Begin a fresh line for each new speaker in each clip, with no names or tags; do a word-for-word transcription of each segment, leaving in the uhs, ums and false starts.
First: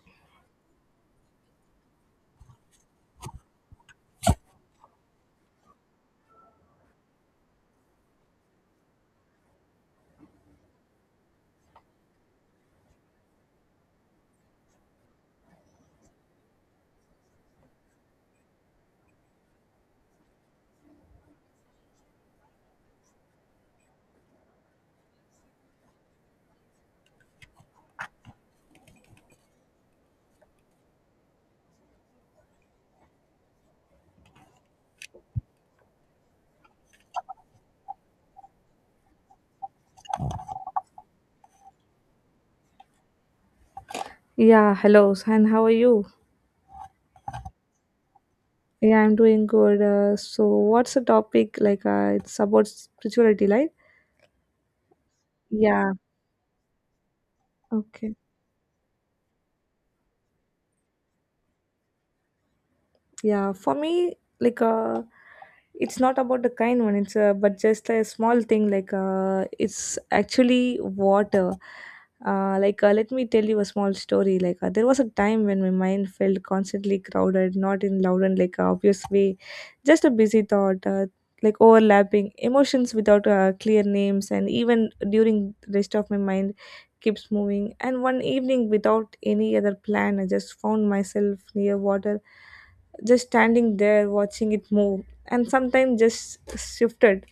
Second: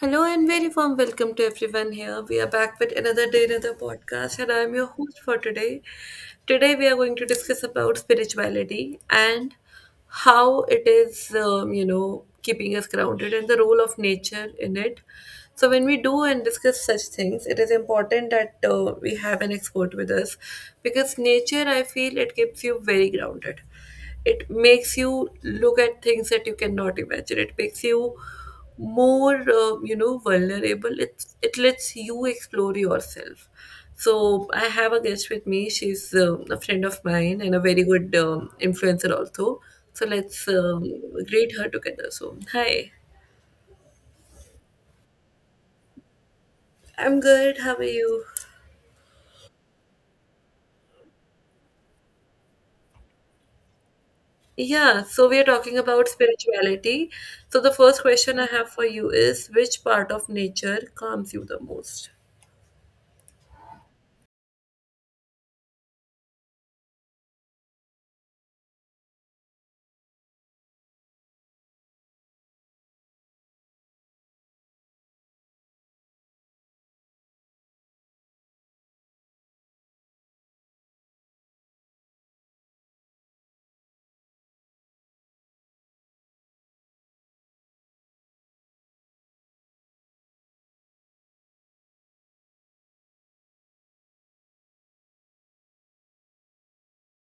Hello and very warm welcome to everyone here. We are back with another day, another podcast, and I'm your host for today. Today we are going to discuss about spirituality and how it is, um, you know, keeping us grounded and the role of nature in it. So when we do and discuss such things, it is important that uh, we have an expert with us because nature, I feel, it keeps you very grounded. It makes you look at things that you cannot imagine. It makes you more, uh, you know, vulnerable. It it lets you explore yourself. So I have a guest with me. She's uh, a friend of mine and a very good um, influencer also. So let's um, greet her together. So hi,
Yeah, hello, and how are you?
I'm good. How are you?
Yeah, I'm doing good. Uh, so, what's the topic? Like, uh, it's about spirituality, right?
Yeah, so we are talking
Yeah,
about spirituality. So the first
okay.
question I have for you is, which part of nature calms you the most?
Yeah, for me, like uh, it's not about the kind one. It's uh, but just a small thing. Like uh, it's actually water. Uh, like uh, let me tell you a small story. Like uh, there was a time when my mind felt constantly crowded, not in loud and like uh, obvious way, just a busy thought. Uh, like overlapping emotions without uh, clear names, and even during the rest of my mind keeps moving. And one evening without any other plan, I just found myself near water, just standing there watching it move, and sometimes just shifted.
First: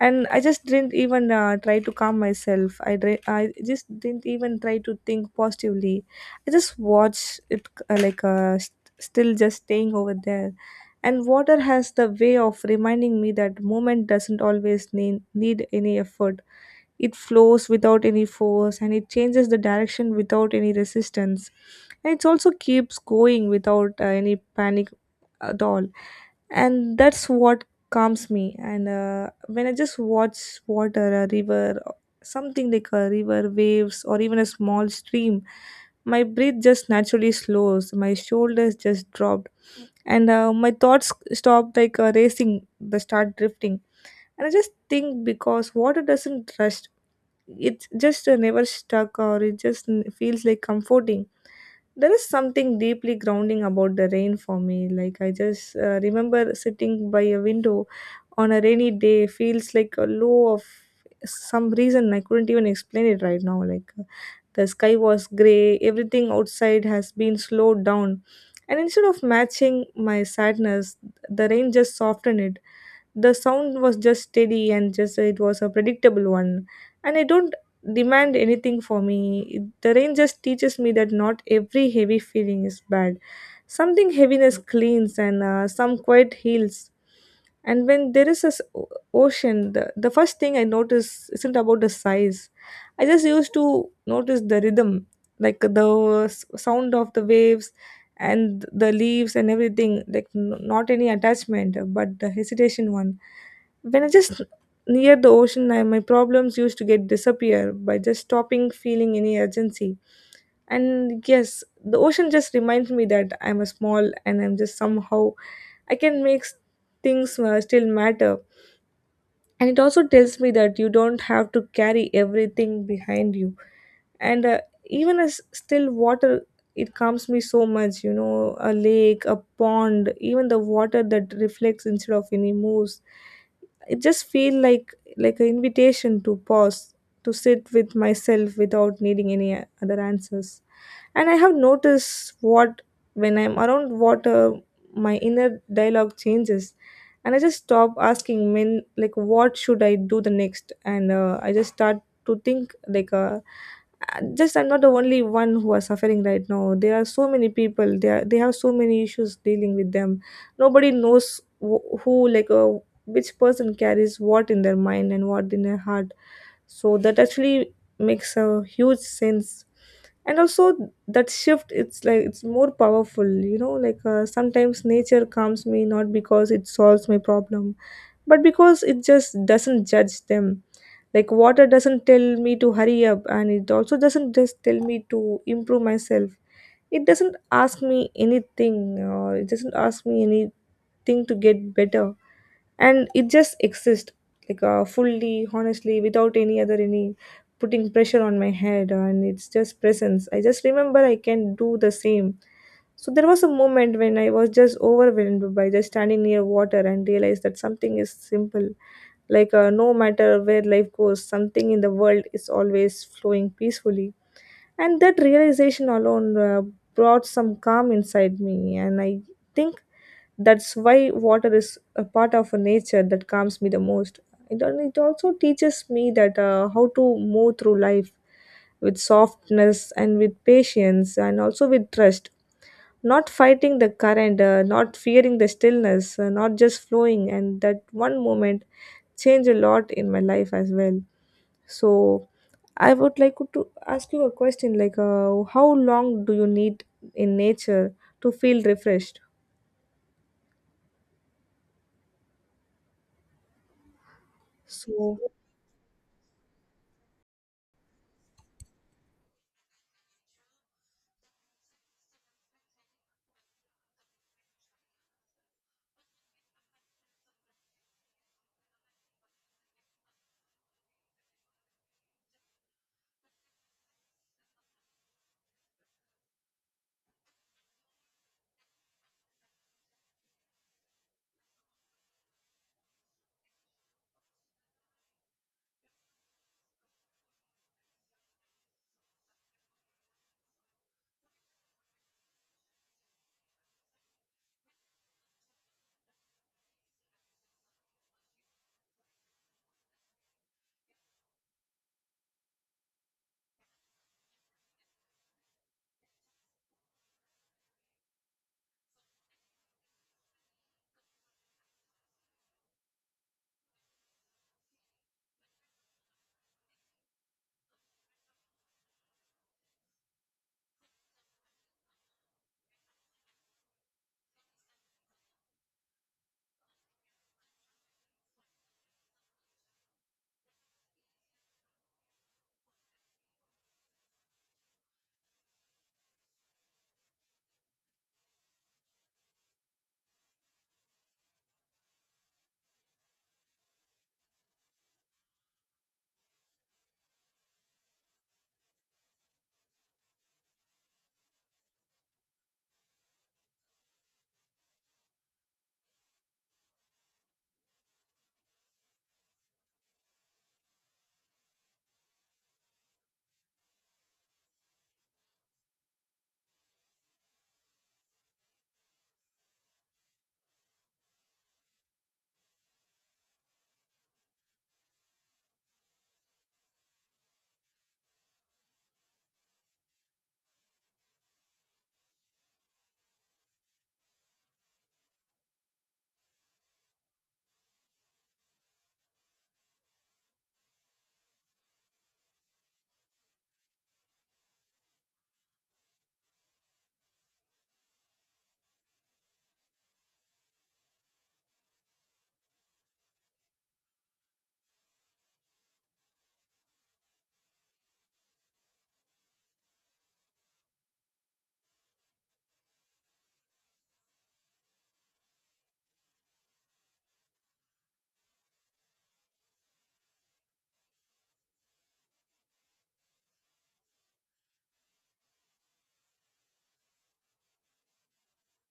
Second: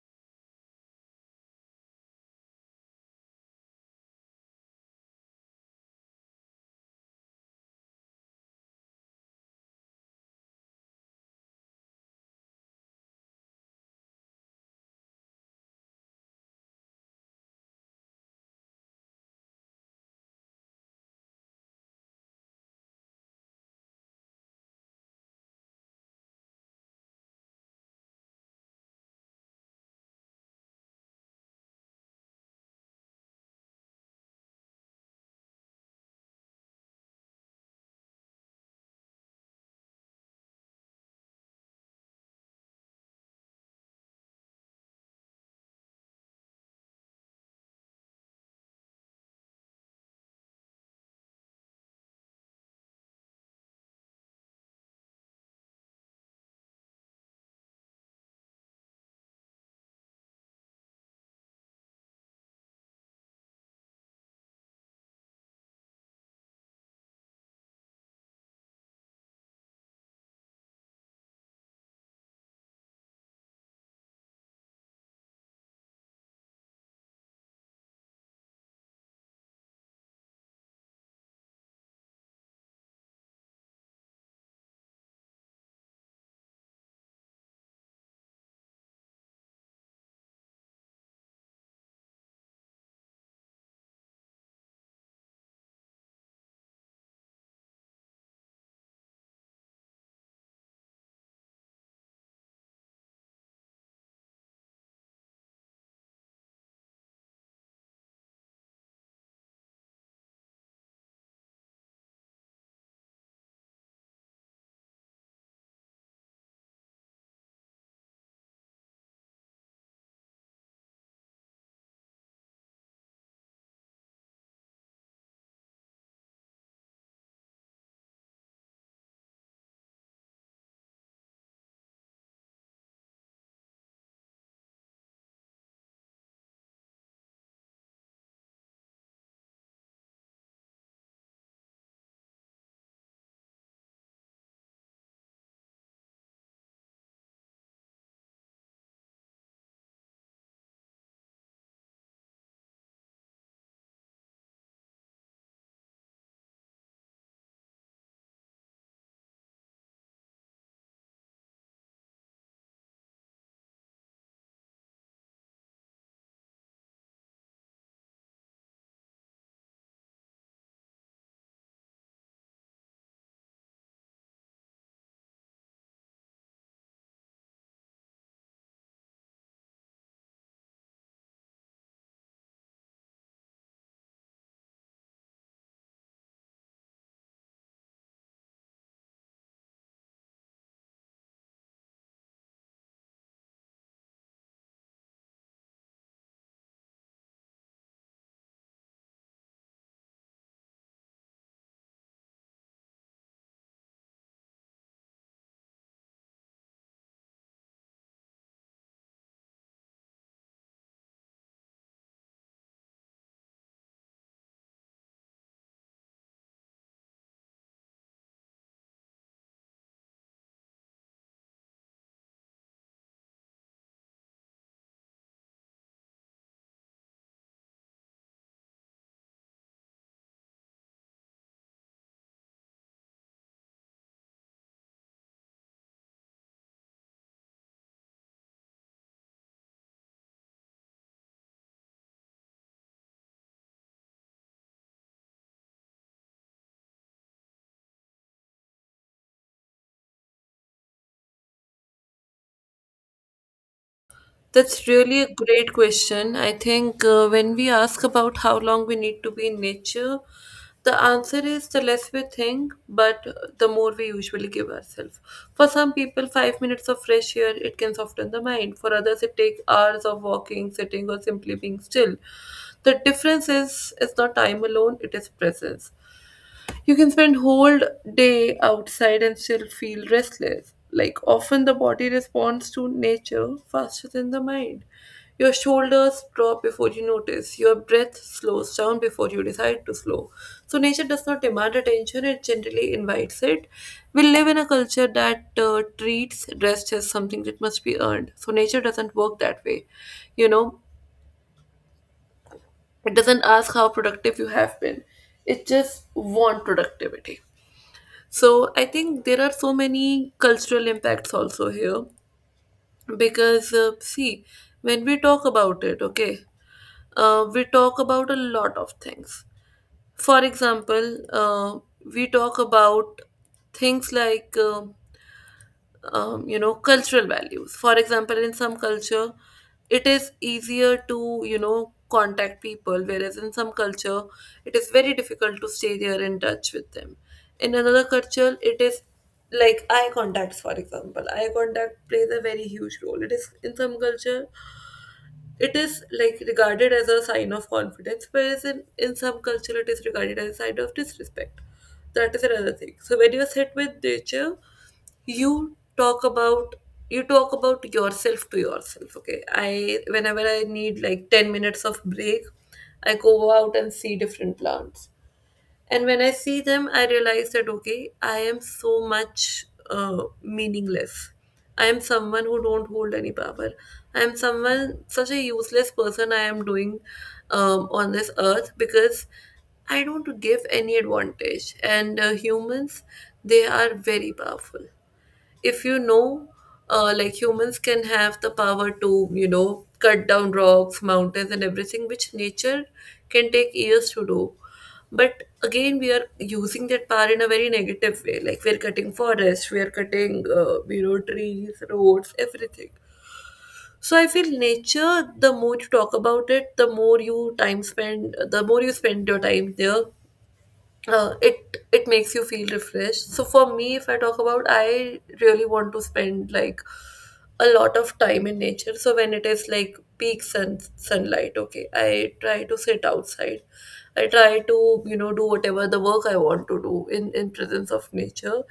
And I just didn't even uh, try to calm myself. I, dri- I just didn't even try to think positively. I just watched it uh, like uh, st- still, just staying over there. And water has the way of reminding me that moment doesn't always need, need any effort. It flows without any force, and it changes the direction without any resistance. And it also keeps going without uh, any panic at all. And that's what calms me. And uh, When I just watch water, a river, something like a river, waves, or even a small stream, my breath just naturally slows, my shoulders just dropped, and uh, my thoughts stop like uh, racing, they start drifting. And I just think because water doesn't rush, it just uh, never stuck, or it just n- feels like comforting. There is something deeply grounding about the rain for me. Like I just uh, remember sitting by a window on a rainy day feels like a low of some reason I couldn't even explain it right now. Like uh, the sky was gray, everything outside has been slowed down, and instead of matching my sadness, the rain just softened it. The sound was just steady and just it was a predictable one, and I don't demand anything for me. The rain just teaches me that not every heavy feeling is bad. Something heaviness cleans, and uh, some quiet heals. And when there is a s- o- ocean, the, the first thing I notice isn't about the size. I just used to notice the rhythm, like the s- sound of the waves and the leaves and everything, like n- not any attachment but the hesitation one. When I just near the ocean, I, my problems used to get disappear by just stopping feeling any urgency. And yes, the ocean just reminds me that I'm a small and I'm just somehow I can make s- things uh, still matter. And it also tells me that you don't have to carry everything behind you. And uh, Even as still water, it calms me so much. You know, a lake, a pond, even the water that reflects instead of any moves, it just feel like like an invitation to pause, to sit with myself without needing any uh, other answers. And I have noticed what when I'm around water, my inner dialogue changes, and I just stop asking when like what should I do the next. And uh, I just start to think like uh, uh, just I'm not the only one who are suffering right now. There are so many people they are, they have so many issues dealing with them. Nobody knows wh- who like uh, which person carries what in their mind and what in their heart. So that actually makes a huge sense. And also that shift it's like it's more powerful. You know, like uh, sometimes nature calms me not because it solves my problem, but because it just doesn't judge them. Like water doesn't tell me to hurry up, and it also doesn't just tell me to improve myself. It doesn't ask me anything or it doesn't ask me anything to get better. And it just exists, like uh, fully honestly, without any other any putting pressure on my head. And it's just presence, I just remember I can do the same. So there was a moment when I was just overwhelmed by just standing near water and realized that something is simple. Like, uh, no matter where life goes, something in the world is always flowing peacefully. And that realization alone uh, brought some calm inside me. And I think that's why water is a part of nature that calms me the most. It, al- it also teaches me that uh, how to move through life with softness and with patience and also with trust, not fighting the current, uh, not fearing the stillness, uh, not just flowing. And that one moment changed a lot in my life as well. So I would like to ask you a question like, uh, how long do you need in nature to feel refreshed?
That's
So,
really a great question. I think uh, when we ask about how long we need to be in nature, the answer is the less we think, but uh, the more we usually give ourselves. For some people, five minutes of fresh air, it can soften the mind. For others, it takes hours of walking, sitting, or simply being still. The difference is, it's not time alone; it is presence. You can spend whole day outside and still feel restless. Like often the body responds to nature faster than the mind. Your shoulders drop before you notice. Your breath slows down before you decide to slow. So nature does not demand attention, it generally invites it. We live in a culture that uh, treats rest as something that must be earned. So nature doesn't work that way. You know, it doesn't ask how productive you have been. It just wants productivity. So I think there are so many cultural impacts also here, because uh, see, when we talk about it, okay, uh, we talk about a lot of things. For example, uh, we talk about things like uh, um, you know cultural values. For example, in some culture it is easier to you know contact people, whereas in some culture it is very difficult to stay there in touch with them. In another culture, it is like eye contacts. For example, eye contact plays a very huge role. It is, in some culture it is like regarded as a sign of confidence, whereas in, in some culture it is regarded as a sign of disrespect. That is another thing. So when you sit with nature, you talk about you talk about yourself to yourself. Okay, I whenever I need like ten minutes of break, I go out and see different plants. And when I see them, I realize that, okay, I am so much uh, meaningless. I am someone who don't hold any power. I am someone such a useless person I am doing um, on this earth because I don't give any advantage. And uh, humans, they are very powerful if you know uh, like humans can have the power to you know cut down rocks, mountains, and everything, which nature can take years to do. But again, we are using that power in a very negative way, like we are cutting forests, we are cutting uh, you know trees, roads, everything. So I feel, nature, the more you talk about it, the more you time spend the more you spend your time there, uh, it it makes you feel refreshed. So for me, if I talk about, I really want to spend like a lot of time in nature. So when it is like peak sun sunlight, okay, I try to sit outside. I try to you know do whatever the work I want to do in in presence of nature.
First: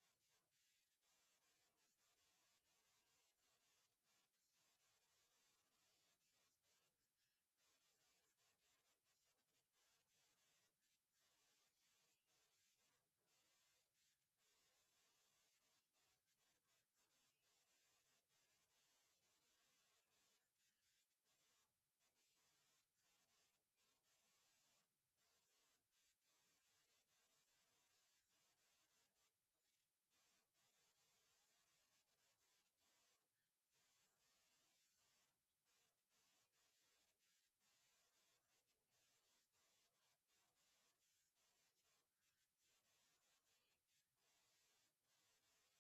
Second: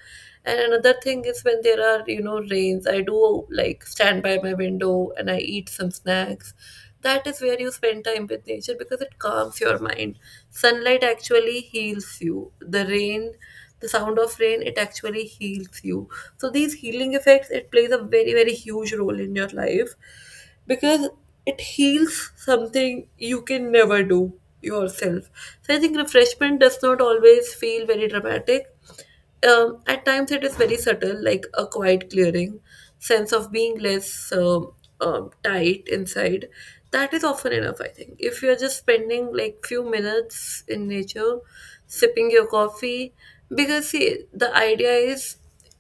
And another thing is, when there are you know rains, I do like stand by my window and I eat some snacks. That is where you spend time with nature, because it calms your mind. Sunlight actually heals you. The rain, the sound of rain, it actually heals you. So these healing effects, it plays a very very huge role in your life, because it heals something you can never do yourself. So I think refreshment does not always feel very dramatic. Um, at times, it is very subtle, like a quiet clearing, sense of being less um, um, tight inside. That is often enough, I think. If you're just spending like few minutes in nature, sipping your coffee, because see, the idea is,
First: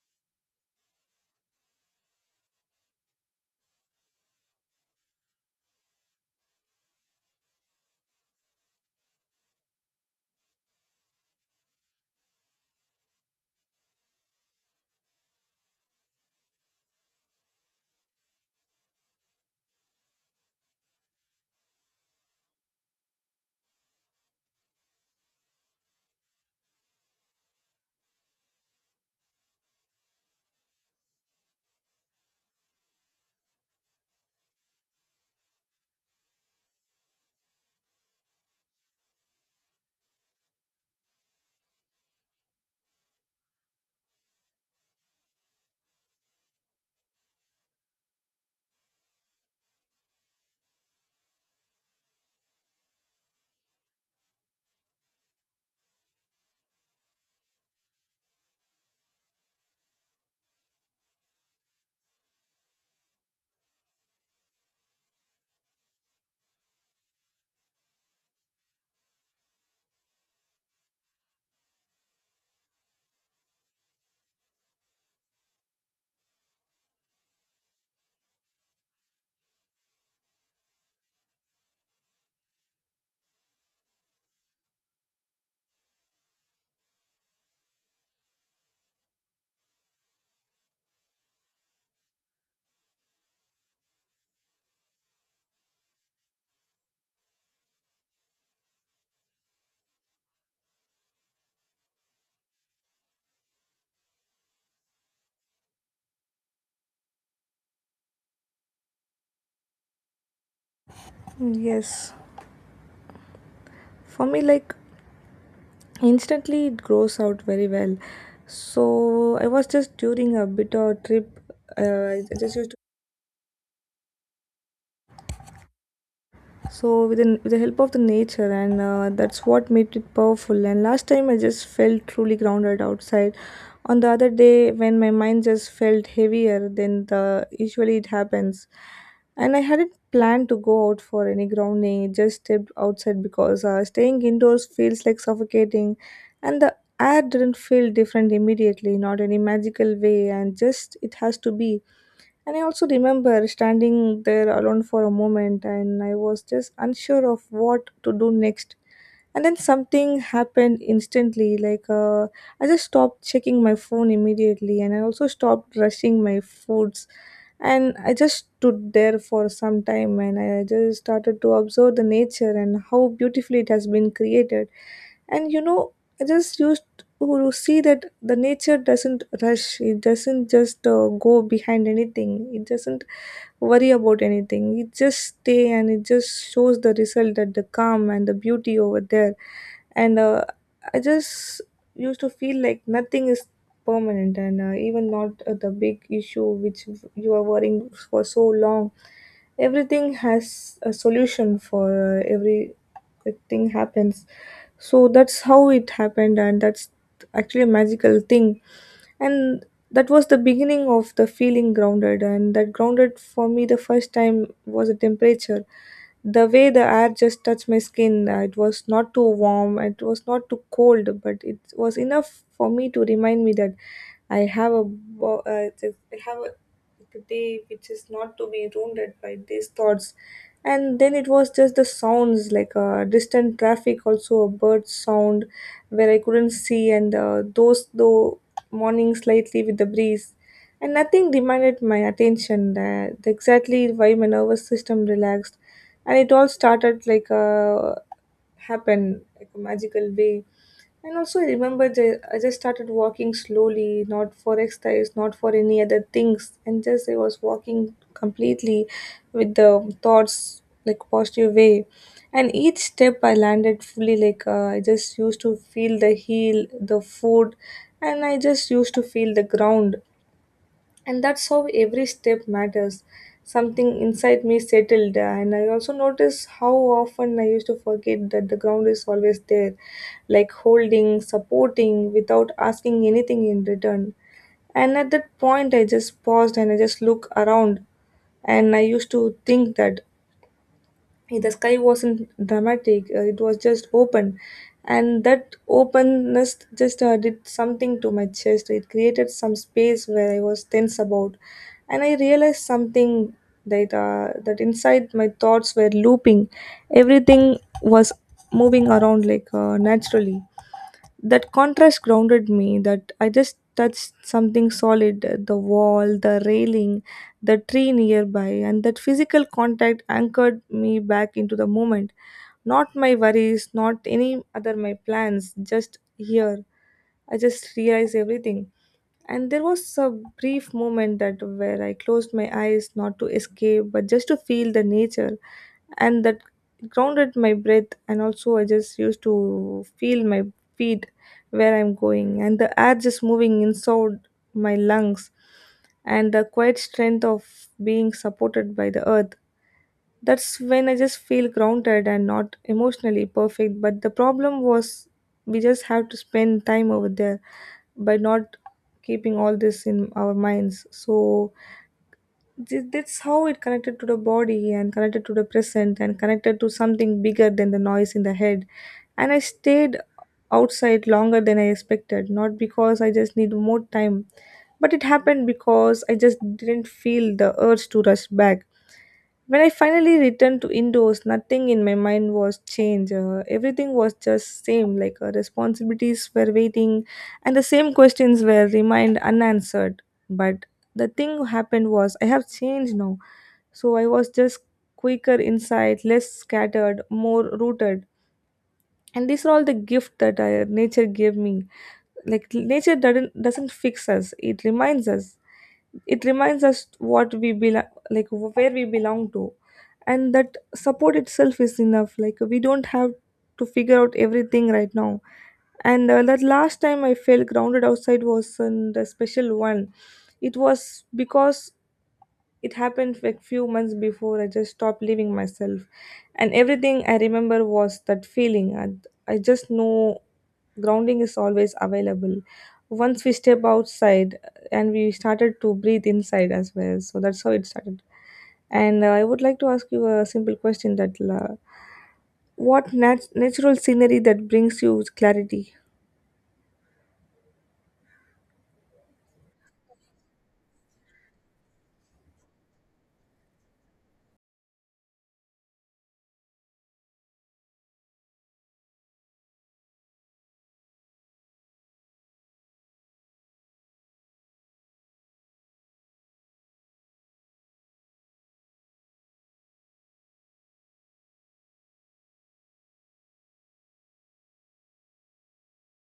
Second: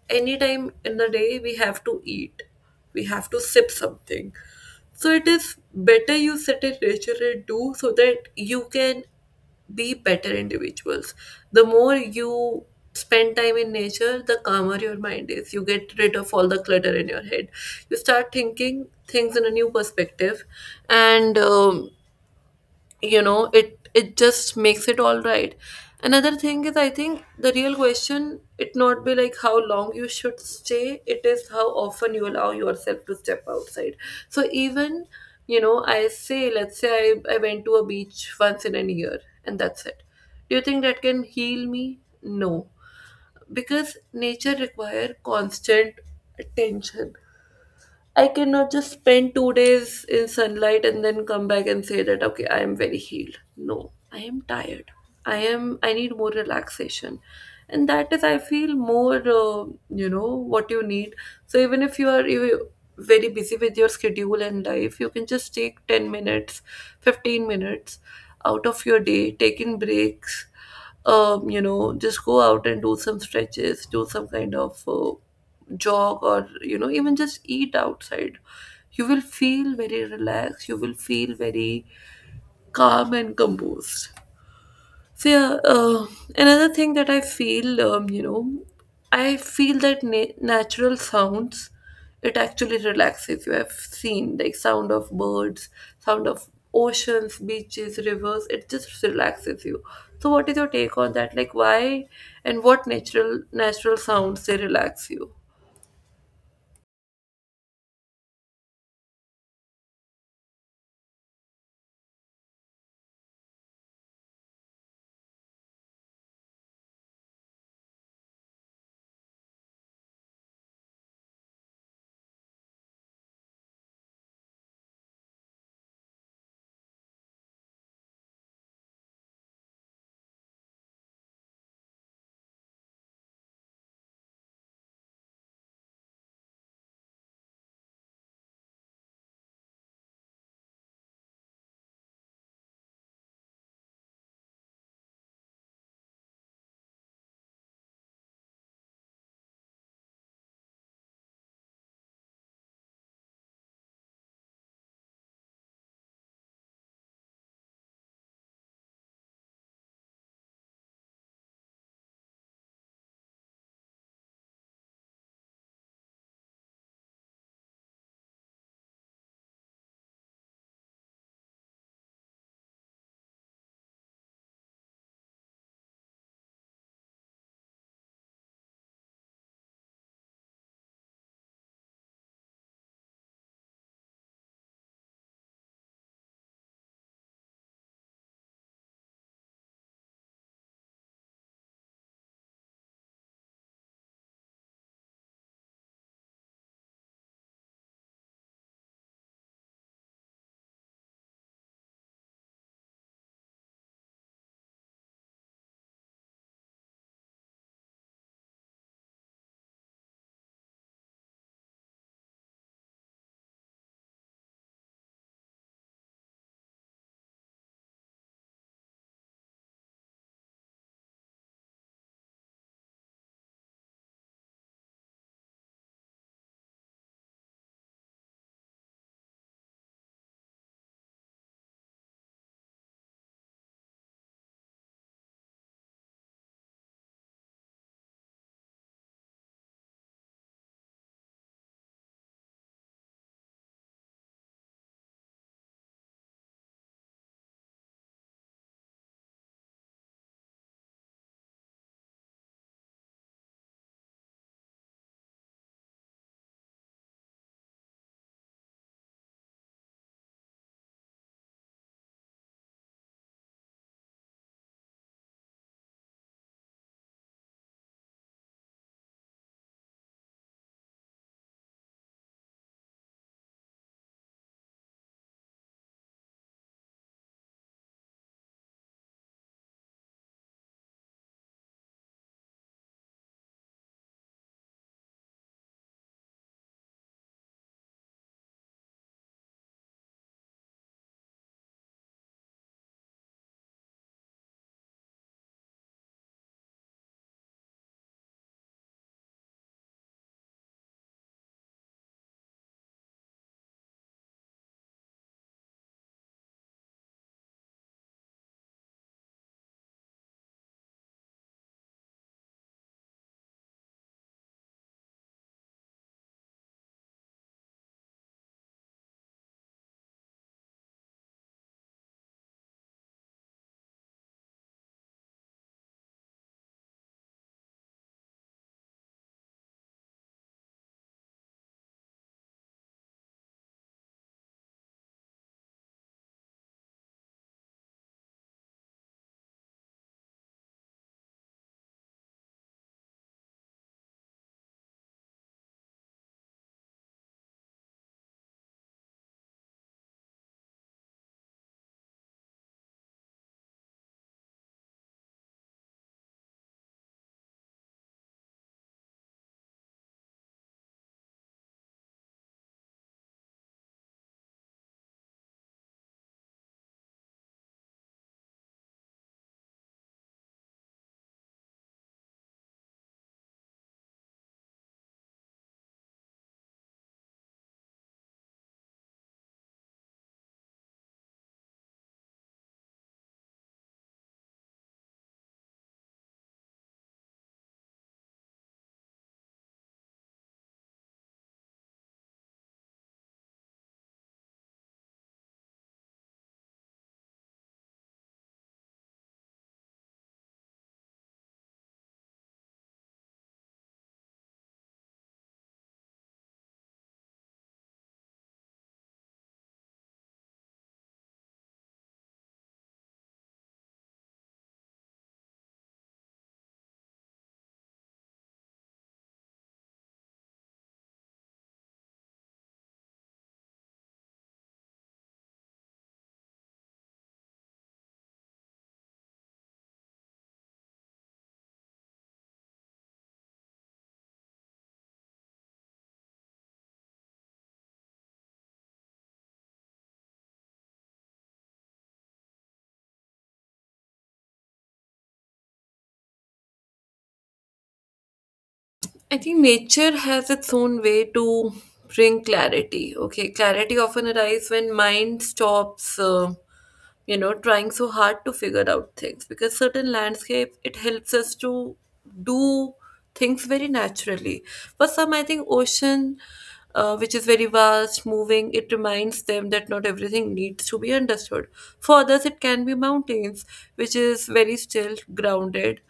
anytime in the day we have to eat, we have to sip something. So it is better you sit in nature and do, so that you can be better individuals. The more you spend time in nature, the calmer your mind is. You get rid of all the clutter in your head. You start thinking things in a new perspective, and um, you know it it just makes it all right. Another thing is, I think the real question it not be like how long you should stay. It is how often you allow yourself to step outside. So even you know I say, let's say i, I went to a beach once in a year and that's it. Do you think that can heal me? No. Because nature require constant attention. I cannot just spend two days in sunlight and then come back and say that, okay, I am very healed. No, I am tired. I am, I need more relaxation. And that is, I feel, more, uh, you know, what you need. So even if you are you very busy with your schedule and life, you can just take ten minutes, fifteen minutes out of your day, taking breaks, um, you know, just go out and do some stretches, do some kind of uh, jog, or you know even just eat outside. You will feel very relaxed, you will feel very calm and composed. So yeah. Uh, another thing that I feel, um, you know I feel that na- natural sounds, it actually relaxes you. I've seen, like, sound of birds, sound of oceans, beaches, rivers, it just relaxes you. So what is your take on that, like why, and what natural natural sounds they relax you?
yes, for me, like instantly it grows out very well. So I was just during a bit of trip. Uh, I just used to so with, an, with the help of the nature, and uh, that's what made it powerful. And last time I just felt truly grounded outside on the other day when my mind just felt heavier than the usually it happens. And I hadn't planned to go out for any grounding, it just stepped outside because uh, staying indoors feels like suffocating. And the air didn't feel different immediately, not any magical way, and just it has to be. And I also remember standing there alone for a moment, and I was just unsure of what to do next. And then something happened instantly. Like, uh, I just stopped checking my phone immediately, and I also stopped rushing my foods. And I just stood there for some time, and I just started to observe the nature and how beautifully it has been created. And you know, I just used to see that the nature doesn't rush, it doesn't just uh, go behind anything, it doesn't worry about anything, it just stay, and it just shows the result that the calm and the beauty over there. And uh, I just used to feel like nothing is permanent. And uh, even not uh, the big issue which you are worrying for so long, everything has a solution for uh, every uh, thing happens. So that's how it happened, and that's actually a magical thing. And that was the beginning of the feeling grounded. And that grounded for me the first time was the temperature, the way the air just touched my skin. Uh, it was not too warm, it was not too cold, but it was enough for me to remind me that i have a wo- uh, th- I have a a day which is not to be wounded by these thoughts. And then it was just the sounds, like uh, distant traffic, also a bird sound where I couldn't see. And uh, those though morning slightly with the breeze, and nothing demanded my attention, that exactly why my nervous system relaxed. And it all started like a happen like a magical way. And also, I remember ju- I just started walking slowly, not for exercise, not for any other things. And just I was walking completely with the thoughts like positive way. And each step I landed fully, like uh, I just used to feel the heel, the food, and I just used to feel the ground. And that's how every step matters. Something inside me settled, and I also noticed how often I used to forget that the ground is always there, like holding, supporting without asking anything in return. And at that point, I just paused, and I just looked around. And I used to think that the sky wasn't dramatic, uh, it was just open. And that openness just uh, did something to my chest, it created some space where I was tense about. And I realized something that uh, that inside my thoughts were looping, everything was moving around like uh, naturally. That contrast grounded me, that I just touched something solid, uh, the wall, the railing, the tree nearby, and that physical contact anchored me back into the moment, not my worries, not any other my plans, just here. I just realized everything. And there was a brief moment that where I closed my eyes, not to escape, but just to feel the nature. And that grounded my breath. And also I just used to feel my feet where I'm going, and the air just moving inside my lungs, and the quiet strength of being supported by the earth. That's when I just feel grounded, and not emotionally perfect. But the problem was we just have to spend time over there by not keeping all this in our minds. So Th- that's how it connected to the body, and connected to the present, and connected to something bigger than the noise in the head. And I stayed outside longer than I expected, not because I just need more time, but it happened because I just didn't feel the urge to rush back. When I finally returned to indoors, nothing in my mind was changed. Uh, everything was just same, like uh, responsibilities were waiting and the same questions were remained unanswered. But the thing happened was I have changed now, so I was just quicker inside, less scattered, more rooted. And these are all the gift that I, nature gave me. Like nature doesn't doesn't fix us; it reminds us. It reminds us what we belong, like where we belong to, and that support itself is enough. Like we don't have to figure out everything right now. And uh, That last time I felt grounded outside wasn't a special one. It was because it happened like few months before I just stopped leaving myself. And everything I remember was that feeling. And I just know grounding is always available. Once we step outside uh, and we started to breathe inside as well. So that's how it started. And uh, I would like to ask you a simple question that uh, what nat- natural scenery that brings you clarity?
I think nature has its own way to bring clarity. Okay, clarity often arrives when mind stops Uh, you know trying so hard to figure out things, because certain landscape it helps us to do things very naturally. For some, I think, ocean, uh, which is very vast moving, it reminds them that not everything needs to be understood. For others, it can be mountains, which is very still, grounded,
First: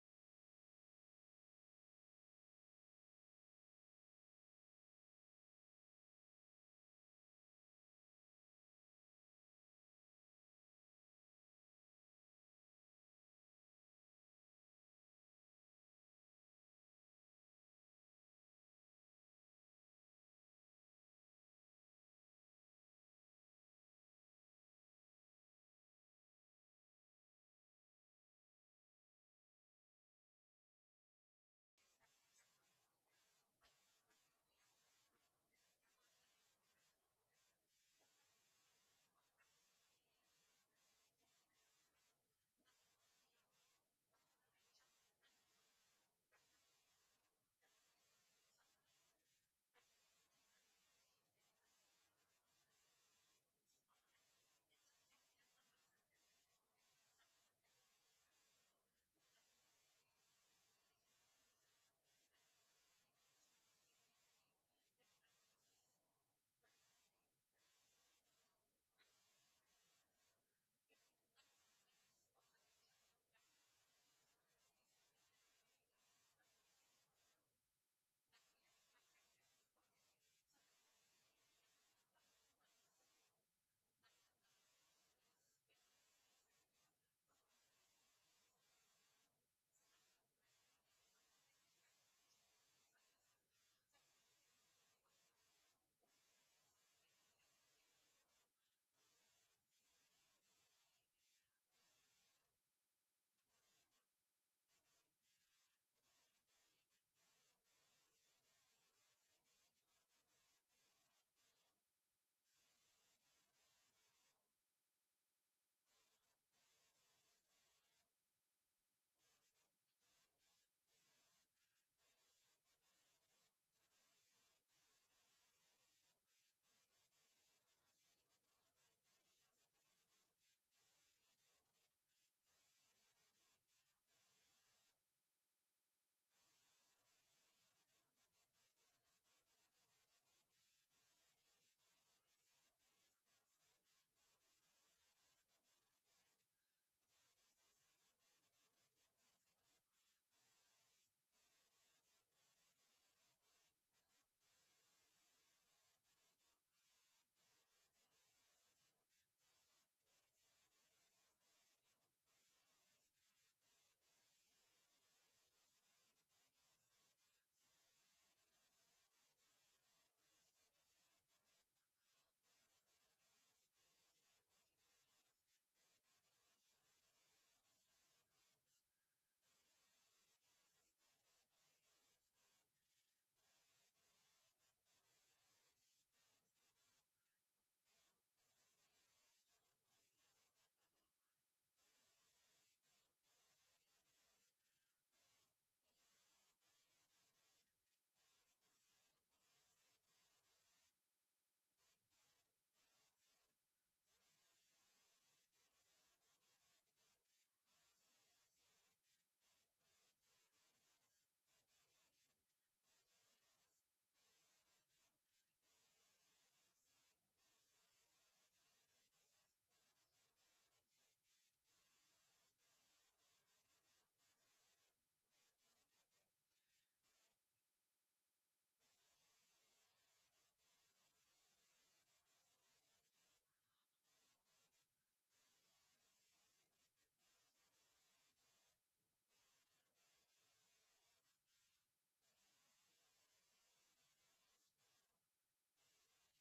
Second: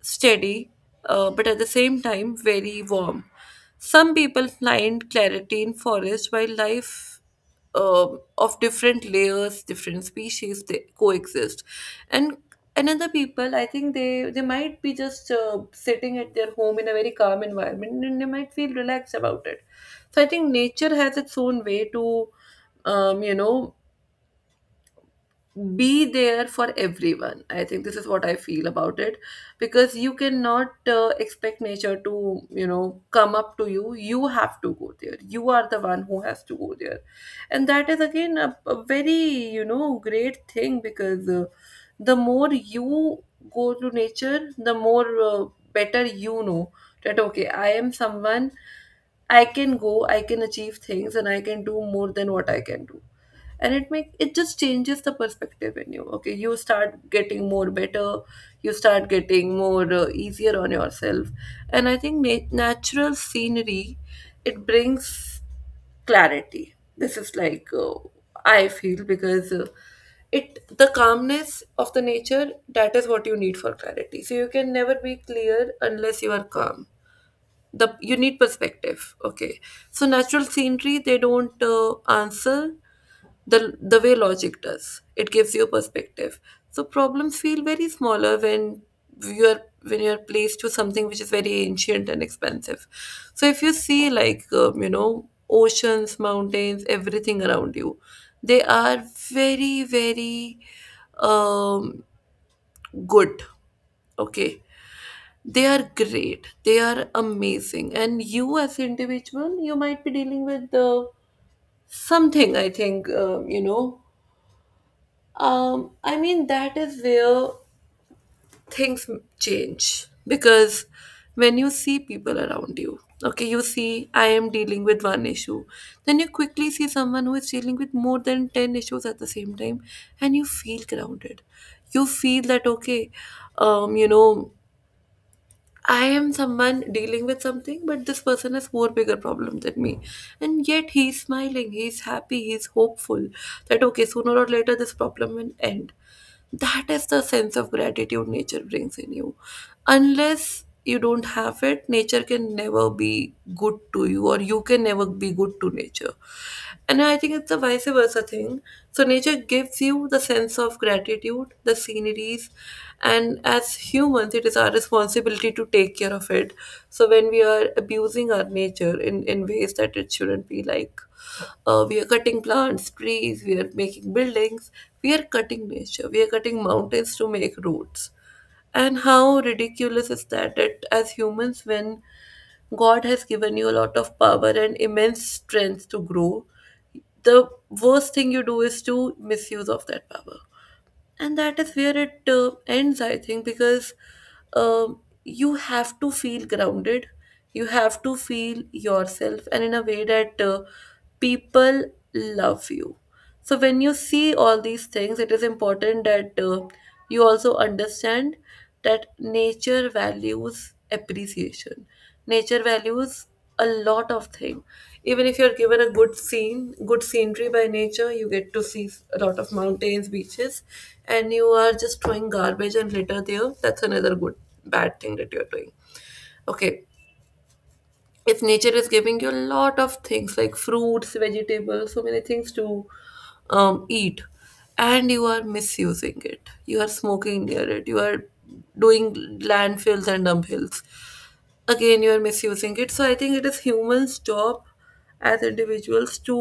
steady, uh, but at the same time very warm. Some people find clarity in forest while life um, of different layers, different species they coexist. And another people, I think, they they might be just uh, sitting at their home in a very calm environment, and they might feel relaxed about it. So I think nature has its own way to um, you know be there for everyone. I think this is what I feel about it, because you cannot uh, expect nature to, you know, come up to you. You have to go there. You are the one who has to go there. And that is, again, a, a very you know, great thing, because uh, the more you go to nature, the more uh, better you know that, okay, I am someone, I can go, I can achieve things, and I can do more than what I can do. And it make it just changes the perspective in you. Okay, you start getting more better, you start getting more uh, easier on yourself. And I think na- natural scenery, it brings clarity. This is, like, uh, I feel, because uh, it the calmness of the nature, that is what you need for clarity. So you can never be clear unless you are calm. The You need perspective, okay. So natural scenery, they don't uh, answer the the way logic does. It gives you perspective. So problems feel very smaller when you're when you're placed to something which is very ancient and expensive. So if you see like um, you know oceans, mountains, everything around you, they are very very um good, okay. They are great, they are amazing. And you, as an individual, you might be dealing with the something. I think um, you know Um, I mean, that is where things m- change, because when you see people around you, okay, you see, I am dealing with one issue, then you quickly see someone who is dealing with more than ten issues at the same time, and you feel grounded. You feel that, okay, um, you know, I am someone dealing with something, but this person has more bigger problem than me. And yet he's smiling, he's happy, he's hopeful that okay, sooner or later this problem will end. That is the sense of gratitude nature brings in you. Unless you don't have it, nature can never be good to you, or you can never be good to nature. And I think it's the vice versa thing, so nature gives you the sense of gratitude, the sceneries, and as humans, it is our responsibility to take care of it. So when we are abusing our nature in, in ways that it shouldn't be like uh, we are cutting plants, trees, we are making buildings, we are cutting nature, we are cutting mountains to make roads. And how ridiculous is that, that as humans, when God has given you a lot of power and immense strength to grow, the worst thing you do is to misuse of that power, and that is where it uh, ends, I think, because um, you have to feel grounded. You have to feel yourself and in a way that uh, people love you. So when you see all these things, it is important that uh, you also understand that nature values appreciation. Nature values a lot of thing. Even if you're given a good scene, good scenery by nature, you get to see a lot of mountains, beaches, and you are just throwing garbage and litter there, that's another good, bad thing that you're doing. Okay, if nature is giving you a lot of things like fruits, vegetables, so many things to um, eat, and you are misusing it, you are smoking near it, you are doing landfills and dump hills, again you are misusing it. So I think it is humans job as individuals to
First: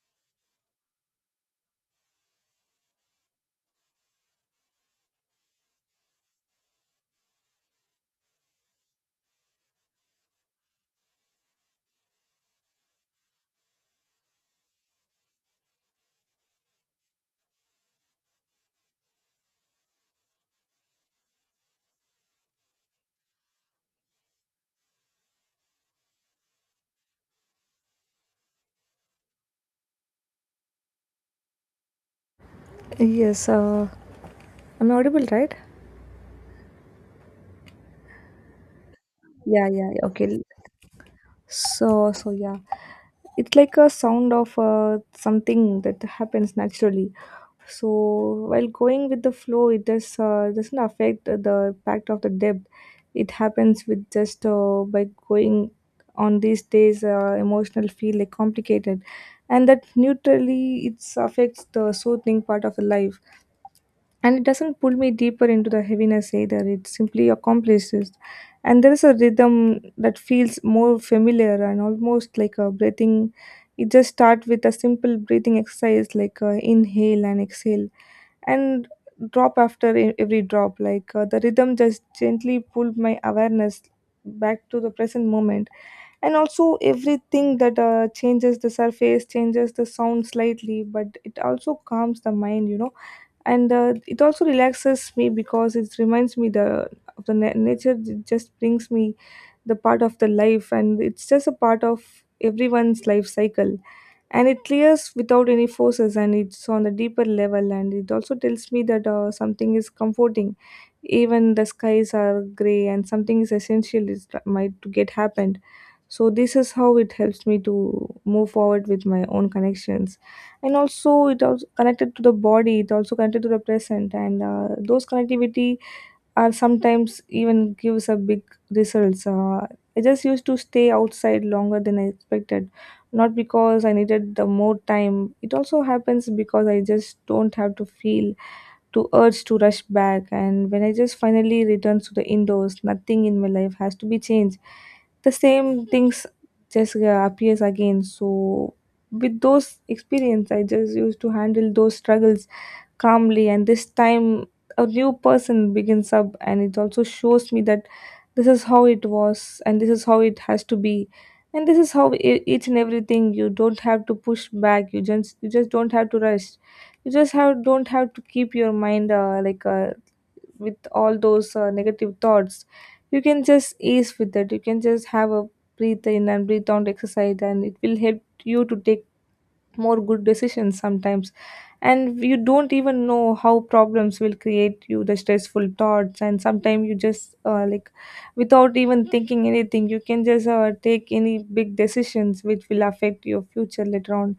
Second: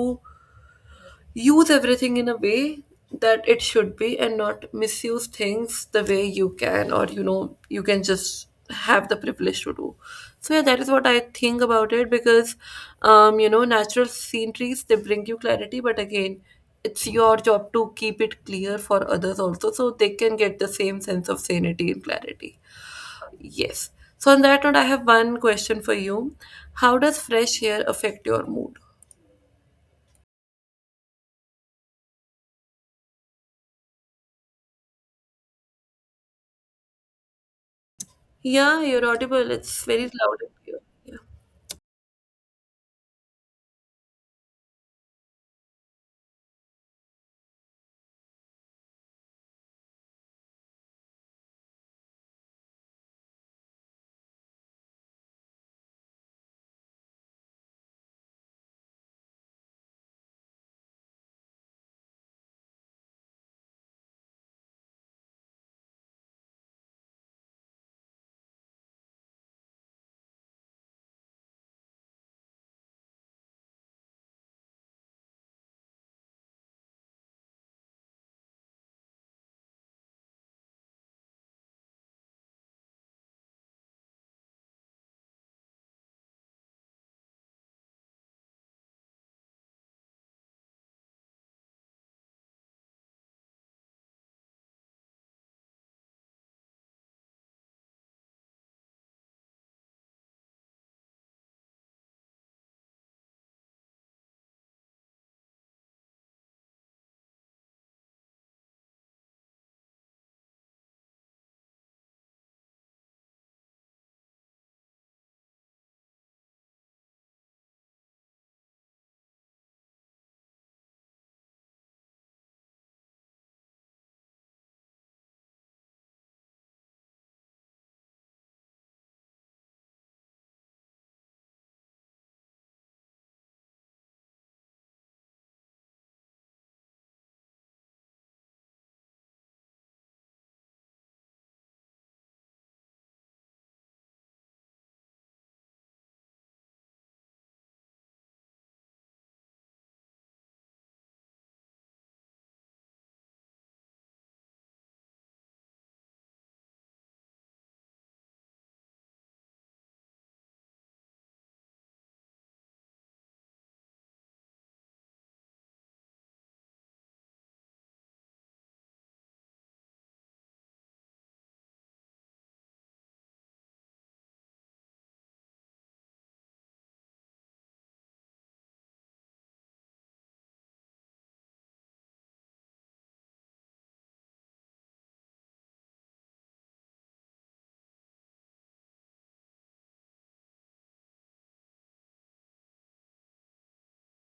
use everything in a way that it should be, and not misuse things the way you can, or you know you can just have the privilege to do. So yeah, that is what I think about it, because um you know natural sceneries, they bring you clarity, but again, it's your job to keep it clear for others also, so they can get the same sense of sanity and clarity. Yes. So, on that note, I have one question for you. How does fresh air affect your mood?
Yes, uh, I'm audible, right?
Yeah, you're audible.
Yeah,
It's
yeah,
very
yeah. Okay.
loud and clear. Yeah,
So, so yeah, it's like a sound of uh, something that happens naturally. So, while going with the flow, it does uh, doesn't affect the impact of the depth. It happens with just uh, by going on these days, uh, emotional feel like complicated, and that neutrally it affects the soothing part of the life, and it doesn't pull me deeper into the heaviness, either it simply accomplishes. And there is a rhythm that feels more familiar and almost like a breathing. It just starts with a simple breathing exercise, like uh, inhale and exhale, and drop after e- every drop, like uh, the rhythm just gently pulled my awareness back to the present moment. And also everything that uh, changes the surface changes the sound slightly, but it also calms the mind, you know. And uh, it also relaxes me because it reminds me the of the na- nature. It just brings me the part of the life, and it's just a part of everyone's life cycle. And it clears without any forces, and it's on a deeper level, and it also tells me that uh, something is comforting, even the skies are gray, and something is essential is that might to get happened. So this is how it helps me to move forward with my own connections. And also it also connected to the body, it also connected to the present, and uh, those connectivity or sometimes even gives a big results. Uh, I just used to stay outside longer than I expected, not because I needed the more time. It also happens because I just don't have to feel to urge to rush back. And when I just finally return to the indoors, nothing in my life has to be changed. The same things just uh, appears again. So with those experience, I just used to handle those struggles calmly, and this time a new person begins up, and it also shows me that this is how it was and this is how it has to be, and this is how e- each and everything. You don't have to push back, you just you just don't have to rush. You just have don't have to keep your mind uh, like uh, with all those uh, negative thoughts. You can just ease with it, you can just have a breathe in and breathe out exercise, and it will help you to take more good decisions sometimes. And you don't even know how problems will create you the stressful thoughts, and sometimes you just uh, like without even thinking anything you can just uh, take any big decisions which will affect your future later on.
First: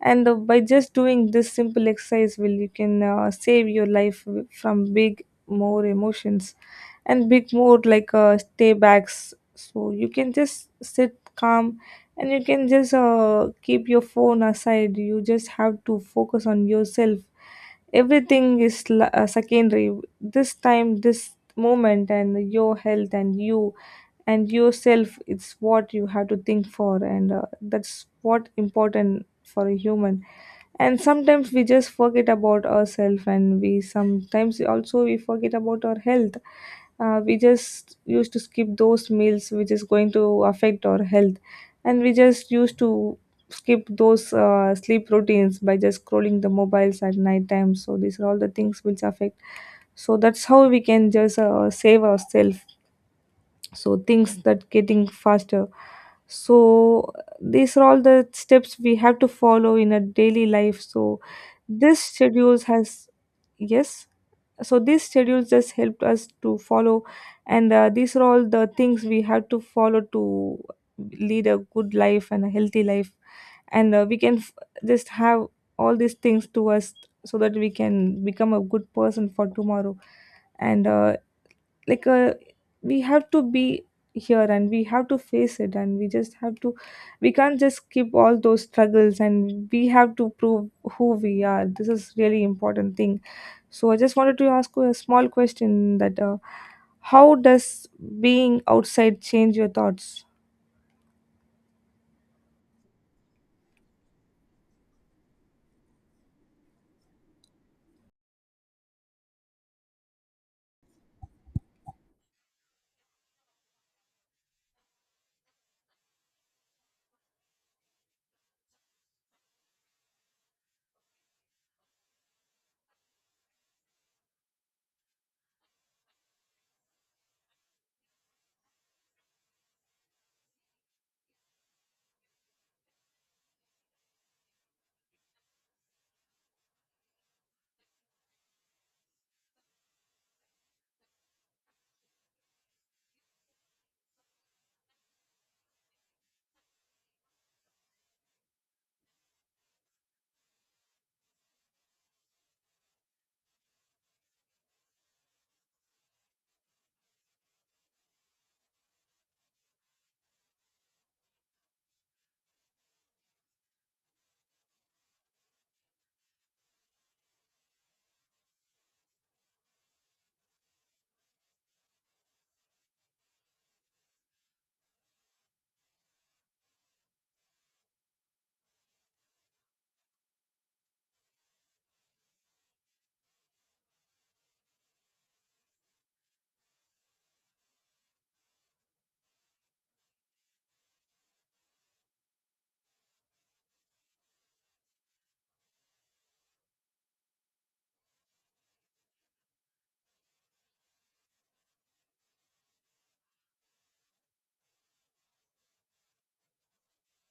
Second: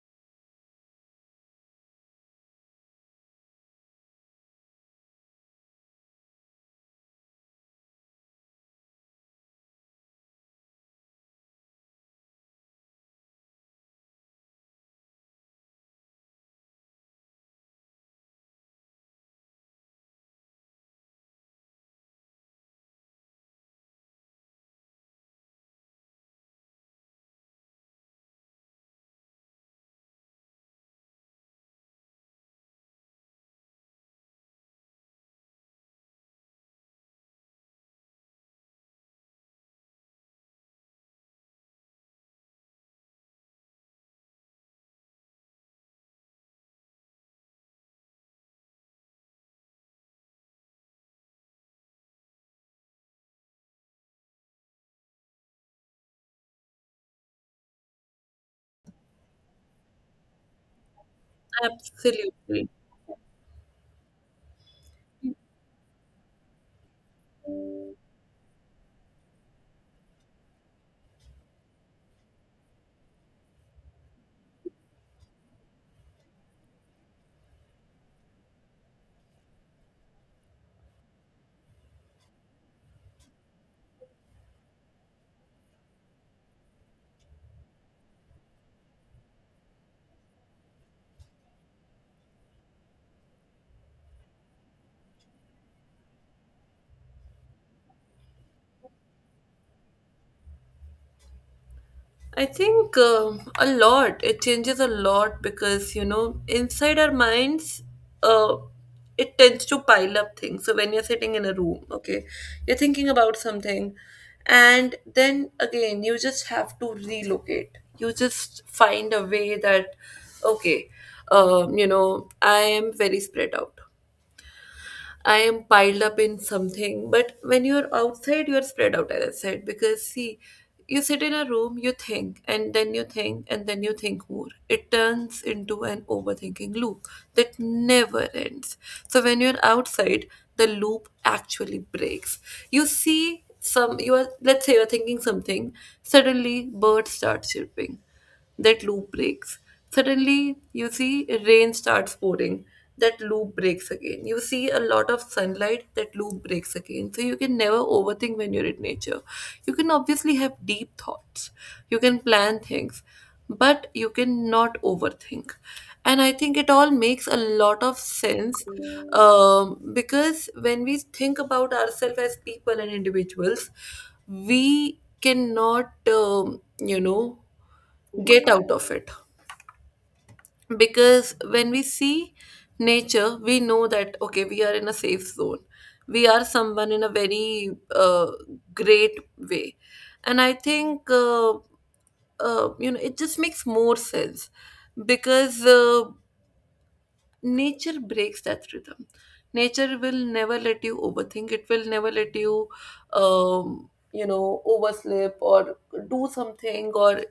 And uh, by just doing this simple exercise will you can uh, save your life w- from big more emotions and big more like uh, stay backs. So you can just sit calm, and you can just uh, keep your phone aside, you just have to focus on yourself. Everything is la- uh, secondary. This time, this moment, and your health and you and yourself, it's what you have to think for. And uh, that's what important for a human. And sometimes we just forget about ourselves, and we sometimes also we forget about our health. Uh, we just used to skip those meals which is going to affect our health. And we just used to skip those uh, sleep routines by just scrolling the mobiles at night time. So these are all the things which affect. So that's how we can just uh, save ourselves. So things that getting faster. So these are all the steps we have to follow in a daily life. So this schedules
absolutely.
has, yes, so these schedules just helped us to follow. And uh, these are all the things we have to follow to lead a good life and a healthy life. And uh, we can f- just have all these things to us, so that we can become a good person for tomorrow. And uh, like uh, we have to be here and we have to face it, and we just have to, we can't just keep all those struggles, and we have to prove who we are, this is really important thing. So I just wanted to ask you a small question that uh, how does being outside change your thoughts?
I think um a lot. It changes a lot because, you know, inside our minds, uh, it tends to pile up things. So when you're sitting in a room, okay, you're thinking about something, and then again, you just have to relocate. You just find a way that, okay, um, you know, I am very spread out. I am piled up in something. But when you're outside, you're spread out, as I said, because see, you sit in a room, you think, and then you think, and then you think more. It turns into an overthinking loop that never ends. So when you're outside, the loop actually breaks. You see some, you are, let's say you're thinking something, suddenly birds start chirping, that loop breaks. Suddenly, you see rain starts pouring. That loop breaks again. You see a lot of sunlight. That loop breaks again. So you can never overthink when you're in nature. You can obviously have deep thoughts. You can plan things, but you cannot overthink. And I think it all makes a lot of sense, um, because when we think about ourselves as people and individuals, we cannot, um, you know, get out of it, because when we see nature, we know that okay, we are in a safe zone, we are someone in a very uh, great way. And I think uh, uh, you know, it just makes more sense, because uh, nature breaks that rhythm. Nature will never let you overthink, it will never let you um, you know, oversleep, or do something, or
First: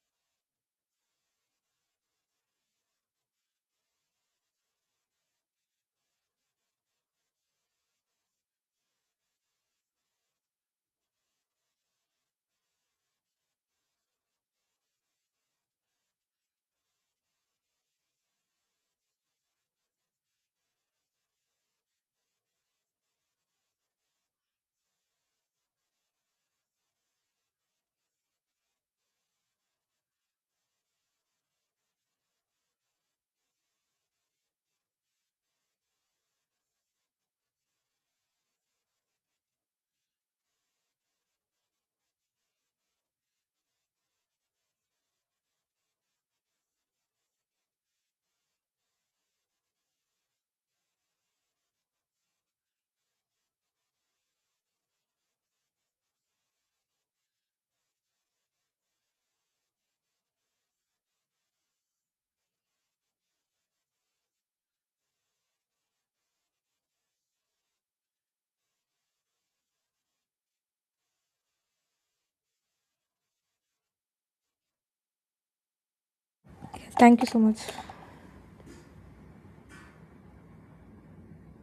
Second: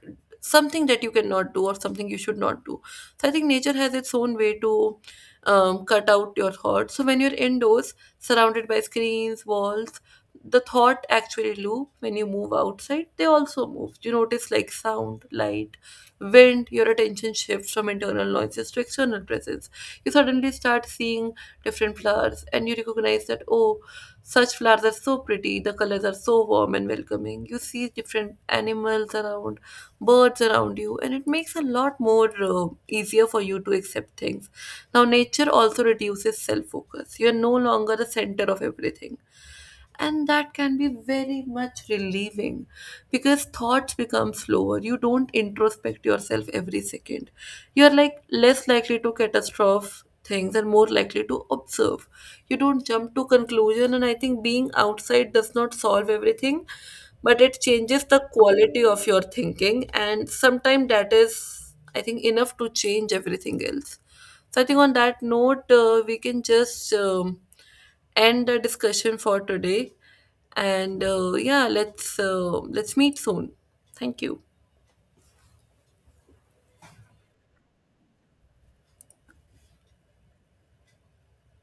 something that you cannot do, or something you should not do. So I think nature has its own way to um, cut out your thoughts. So when you're indoors, surrounded by screens, walls, the thought actually loop. When you move outside, they also move. You notice like sound, light, wind, your attention shifts from internal noises to external presence. You suddenly start seeing different flowers and you recognize that, oh, such flowers are so pretty, the colors are so warm and welcoming. You see different animals around, birds around you, and it makes a lot more uh, easier for you to accept things. Now nature also reduces self focus, you are no longer the center of everything, and that can be very much relieving, because thoughts become slower, you don't introspect yourself every second, you're like less likely to catastrophe things and more likely to observe. You don't jump to conclusion. And I think being outside does not solve everything, but it changes the quality of your thinking, and sometimes that is, I think, enough to change everything else. So I think on that note, uh, we can just um, end the discussion for today. And uh, yeah, let's uh, let's meet soon. Thank you.
Thank you so much.